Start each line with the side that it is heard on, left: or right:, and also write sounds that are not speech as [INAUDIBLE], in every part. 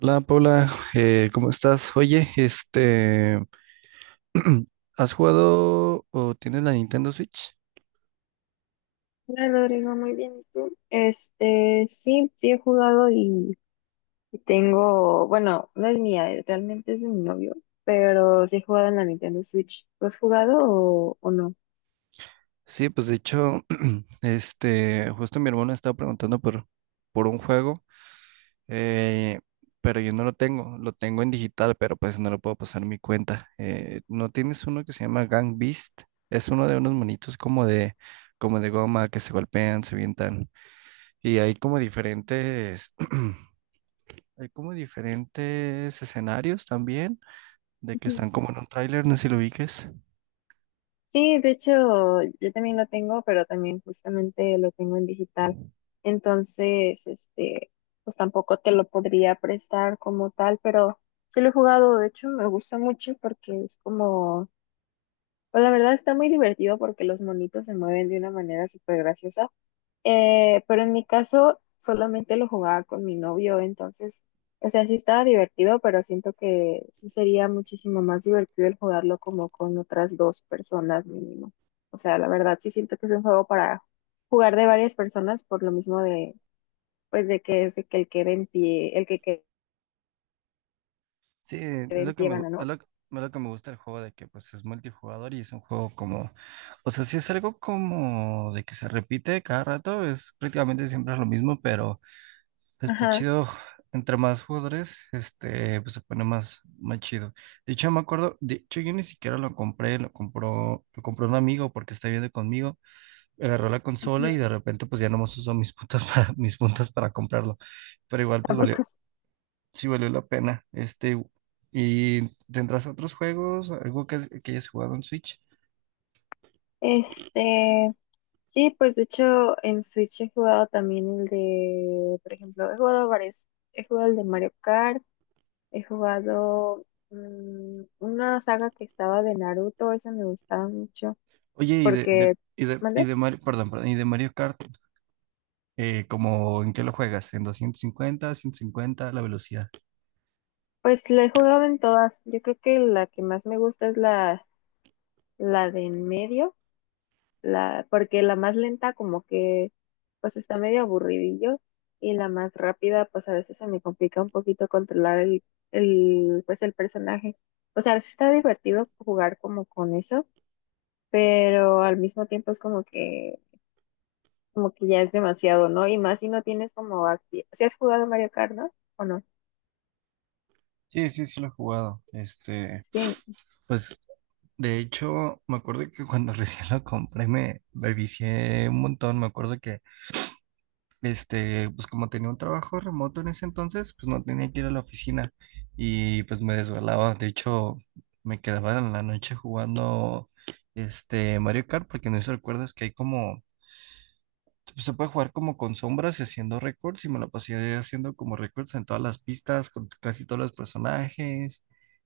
right: Hola Paula, ¿cómo estás? Oye, [CLEARS THROAT] ¿has jugado o tienes la Nintendo Switch?
left: Hola Rodrigo, muy bien. ¿Y tú? Este, sí, sí he jugado y tengo, bueno, no es mía, realmente es de mi novio, pero sí he jugado en la Nintendo Switch. ¿Lo has jugado o no?
right: Sí, pues de hecho, [CLEARS THROAT] justo mi hermano estaba preguntando por un juego, eh, pero yo no lo tengo, lo tengo en digital, pero pues no lo puedo pasar en mi cuenta. ¿No tienes uno que se llama Gang Beast? Es uno de unos monitos como de goma que se golpean, se avientan. Y hay como diferentes [CLEARS THROAT] Hay como diferentes escenarios también, de que
left: Ujú.
right: están como en un tráiler, no sé si lo ubiques.
left: Sí, de hecho, yo también lo tengo, pero también justamente lo tengo en digital. Entonces, este, pues tampoco te lo podría prestar como tal, pero sí lo he jugado. De hecho, me gusta mucho porque es como. Pues la verdad está muy divertido porque los monitos se mueven de una manera súper graciosa. Pero en mi caso solamente lo jugaba con mi novio, entonces, o sea, sí estaba divertido, pero siento que sí sería muchísimo más divertido el jugarlo como con otras dos personas mínimo. O sea, la verdad sí siento que es un juego para jugar de varias personas por lo mismo de, pues de que es de que el que quede en pie, el que quede
right: Sí,
left: en pie gana, ¿no?
right: es lo que me gusta del juego, de que pues es multijugador y es un juego como, o sea, sí es algo como de que se repite cada rato, es prácticamente siempre lo mismo, pero
left: Ajá.
right: chido, entre más jugadores, pues se pone más chido. De hecho, me acuerdo, de hecho yo ni siquiera lo compré, lo compró un amigo porque está viviendo conmigo. Agarró la
left: Ujú.
right: consola y de repente pues ya nomás usó mis puntos [LAUGHS] para, mis puntos para comprarlo. Pero igual pues valió,
left: Tampoco es-
right: sí valió la pena. ¿Y tendrás otros juegos? ¿Algo que hayas jugado en Switch?
left: Este, sí, pues de hecho en Switch he jugado también el de, por ejemplo, he jugado varios, he jugado el de Mario Kart, he jugado una saga que estaba de Naruto, esa me gustaba mucho,
right: Oye,
left: porque,
right: y
left: ¿mande?
right: de Mario, perdón, perdón, y de Mario Kart, ¿como en qué lo juegas? ¿En 250, 150, la velocidad?
left: Pues la he jugado en todas, yo creo que la que más me gusta es la de en medio, porque la más lenta como que pues está medio aburridillo y la más rápida pues a veces se me complica un poquito controlar el personaje. O sea, sí está divertido jugar como con eso, pero al mismo tiempo es como que ya es demasiado, ¿no? Y más si no tienes como si has jugado Mario Kart, ¿no? ¿O no?
right: Sí, sí, sí lo he jugado.
left: Sí,
right: Pues de hecho, me acuerdo que cuando [LAUGHS] recién lo compré me vicié un montón. Me acuerdo que pues como tenía un trabajo remoto en ese entonces, pues no tenía que ir a la oficina y pues me desvelaba. De hecho, me quedaba en la noche jugando Mario Kart, porque no sé si recuerdas que hay como, pues, se puede jugar como con sombras y haciendo récords y me la pasé haciendo como récords en todas las pistas, con casi todos los personajes.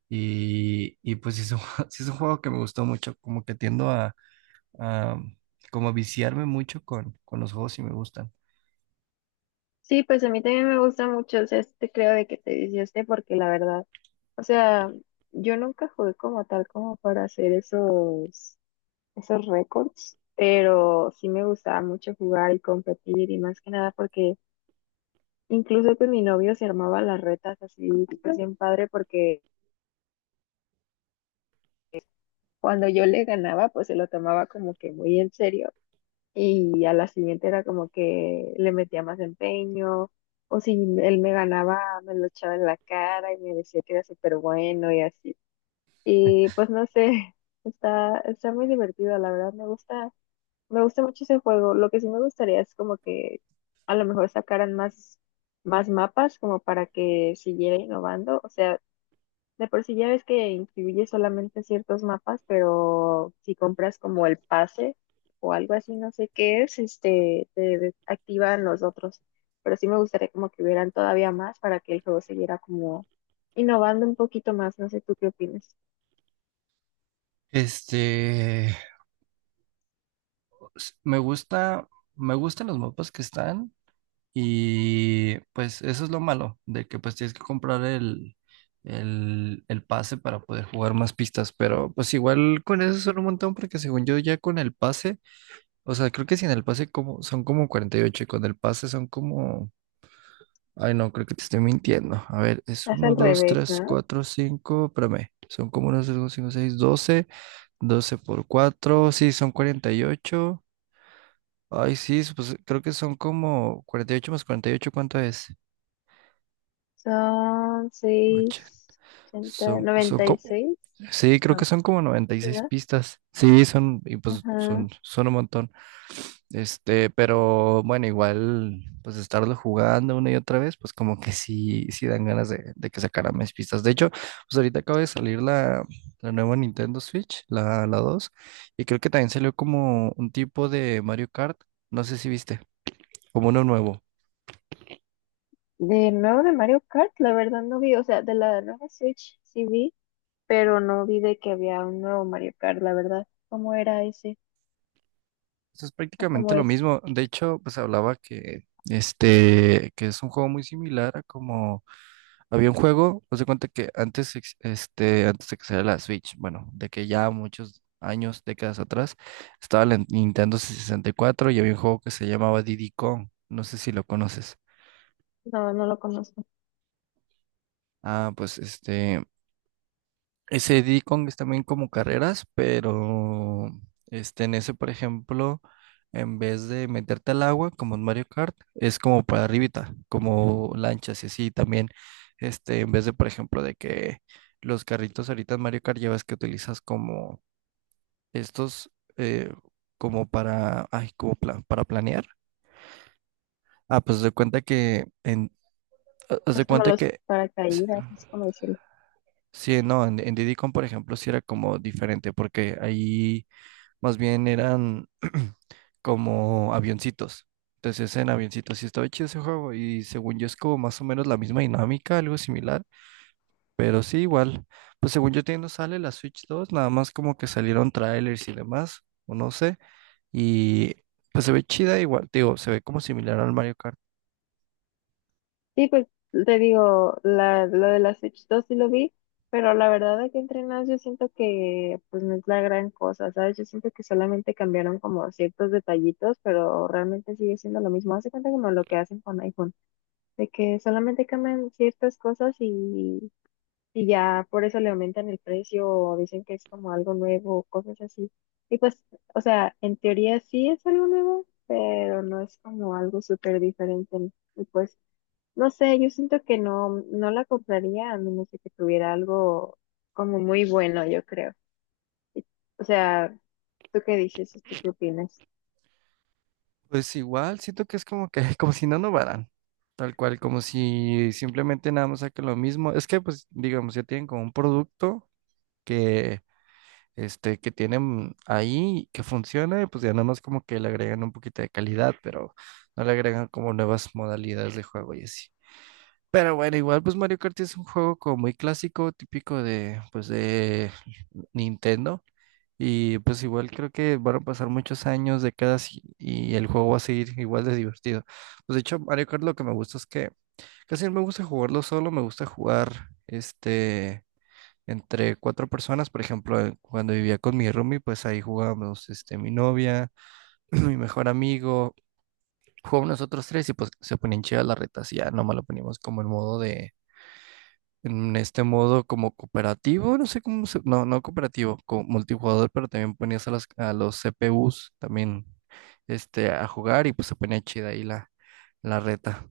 right: Y pues [LAUGHS] sí es un juego que me gustó mucho, como que tiendo a como a viciarme mucho con los juegos y me gustan.
left: sí, pues a mí también me gusta mucho, o sea, este creo de que te disguste porque la verdad, o sea, yo nunca jugué como tal como para hacer esos, récords, pero sí me gustaba mucho jugar y competir y más que nada porque incluso con mi novio se armaba las retas así, pues bien padre porque cuando yo le ganaba, pues se lo tomaba como que muy en serio y a la siguiente era como que le metía más empeño, o si él me ganaba, me lo echaba en la cara y me decía que era súper bueno y así. Y pues no sé, [LAUGHS] está muy divertido, la verdad, me gusta mucho ese juego. Lo que sí me gustaría es como que a lo mejor sacaran más mapas como para que siguiera innovando, o sea, de por sí ya ves que incluye solamente ciertos mapas, pero si compras como el pase o algo así, no sé qué es, este, te activan los otros. Pero sí me gustaría como que hubieran todavía más para que el juego siguiera como innovando un poquito más. No sé tú qué opinas.
right: Este, s- Me gusta, me gustan los mapas que están. Y pues eso es lo malo, de que pues tienes que comprar el pase para poder jugar más pistas, pero pues igual con eso son un montón porque según yo ya con el pase, o sea, creo que sin el pase como, son como 48, y con el pase son como, ay no, creo que te estoy mintiendo. A ver, es
left: Es
right: uno,
left: al
right: dos,
left: revés,
right: tres,
left: ¿no?
right: cuatro, cinco, espérame, son como 1, 2, cinco, seis, doce, 12 por cuatro, sí, son 48. Ay, sí, pues creo que son como 48 más 48, ¿cuánto es?
left: Son
right: Ocho.
left: seis ochenta
right: Son
left: noventa y
right: como,
left: seis.
right: sí, creo que
left: No,
right: son como noventa y
left: sí,
right: seis
left: ¿no?
right: pistas. Sí, son, y pues
left: Ajá.
right: son un montón. Pero bueno, igual, pues estarlo jugando una y otra vez, pues como que sí, sí dan ganas de que sacaran más pistas. De hecho, pues ahorita acaba de salir la nueva Nintendo Switch, la 2, y creo que también salió como un tipo de Mario Kart, no sé si viste, como uno nuevo.
left: De nuevo de Mario Kart, la verdad no vi, o sea, de la nueva Switch sí vi, pero no vi de que había un nuevo Mario Kart, la verdad. ¿Cómo era ese?
right: Eso es
left: ¿O cómo
right: prácticamente lo
left: es?
right: mismo. De hecho, pues hablaba que que es un juego muy similar a como había un juego, pues de cuenta que antes, antes de que saliera la Switch, bueno, de que ya muchos años, décadas atrás, estaba la Nintendo 64 y cuatro y había un juego que se llamaba Diddy Kong. No sé si lo conoces.
left: No, no lo conozco.
right: Ah, pues ese D-Kong es también como carreras, pero en ese, por ejemplo, en vez de meterte al agua, como en Mario Kart, es como para arribita, como lanchas y así también. En vez de, por ejemplo, de que los carritos ahorita en Mario Kart llevas que utilizas como estos, eh, como para, ay, para planear. Ah, pues haz de cuenta que, haz
left: Es
right: de
left: como
right: cuenta
left: los
right: que.
left: paracaídas, es como decirlo.
right: Sí, no, en Diddy Kong, por ejemplo, sí era como diferente, porque ahí más bien eran [CLEARS THROAT] como avioncitos. Entonces, en avioncitos sí estaba chido ese juego y según yo es como más o menos la misma dinámica, algo similar, pero sí igual. Pues según yo todavía no sale la Switch dos, nada más como que salieron trailers y demás, o no sé, y pues se ve chida igual, te digo, se ve como similar al Mario Kart.
left: Sí, pues te digo, lo de la Switch 2 sí lo vi, pero la verdad de que entrenas yo siento que pues no es la gran cosa, ¿sabes? Yo siento que solamente cambiaron como ciertos detallitos, pero realmente sigue siendo lo mismo. Hace cuenta como lo que hacen con iPhone, de que solamente cambian ciertas cosas y ya por eso le aumentan el precio o dicen que es como algo nuevo, cosas así. Y pues, o sea, en teoría sí es algo nuevo, pero no es como algo súper diferente, ¿no? Y pues, no sé, yo siento que no, no la compraría a menos de que tuviera algo como muy bueno, yo creo. Y- O sea, ¿tú qué dices? ¿Tú qué opinas?
right: Pues igual, siento que es como que, [LAUGHS] como si no innovaran, tal cual, como si simplemente nada más saquen lo mismo. Es que pues digamos, ya tienen como un producto que que tienen ahí, que funciona, y pues ya nada más como que le agregan un poquito de calidad, pero no le agregan como nuevas modalidades de juego y así. Pero bueno, igual pues Mario Kart es un juego como muy clásico, típico de, pues de Nintendo. Y pues igual creo que van a pasar muchos años, décadas, y el juego va a seguir igual de divertido. Pues de hecho, Mario Kart lo que me gusta es que casi no me gusta jugarlo solo, me gusta jugar este entre cuatro personas, por ejemplo, cuando vivía con mi roomie, pues ahí jugábamos, mi novia, [CLEARS THROAT] mi mejor amigo, jugábamos nosotros tres y pues se ponían chidas las retas y ya nomás lo poníamos como el modo de, en este modo como cooperativo, no sé cómo se, no, no cooperativo, como multijugador, pero también ponías a los CPUs también, a jugar y pues se ponía chida ahí la reta.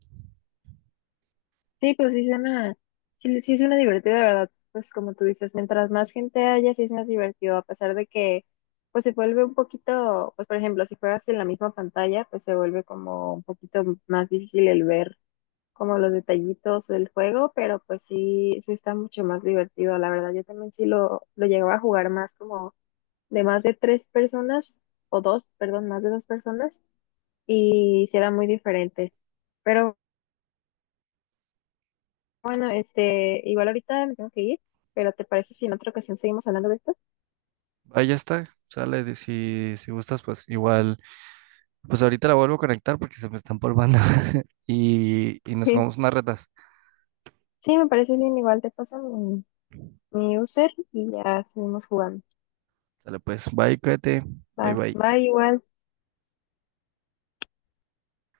left: Sí, pues sí suena, sí, sí suena divertido, de verdad. Pues como tú dices, mientras más gente haya, sí es más divertido, a pesar de que pues se vuelve un poquito, pues por ejemplo, si juegas en la misma pantalla, pues se vuelve como un poquito más difícil el ver como los detallitos del juego, pero pues sí, sí está mucho más divertido, la verdad. Yo también sí lo llegaba a jugar más como de más de tres personas, o dos, perdón, más de dos personas, y sí era muy diferente. Pero bueno, este, igual ahorita me tengo que ir, pero ¿te parece si en otra ocasión seguimos hablando de esto?
right: Ahí ya está, sale, si gustas, pues igual. Pues ahorita la vuelvo a conectar porque se me está empolvando. [LAUGHS] Y nos
left: Sí,
right: jugamos unas retas.
left: sí, me parece bien, igual te paso mi user y ya seguimos jugando.
right: Dale, pues, bye, cuídate.
left: Va,
right: Bye,
left: va
right: bye.
left: igual.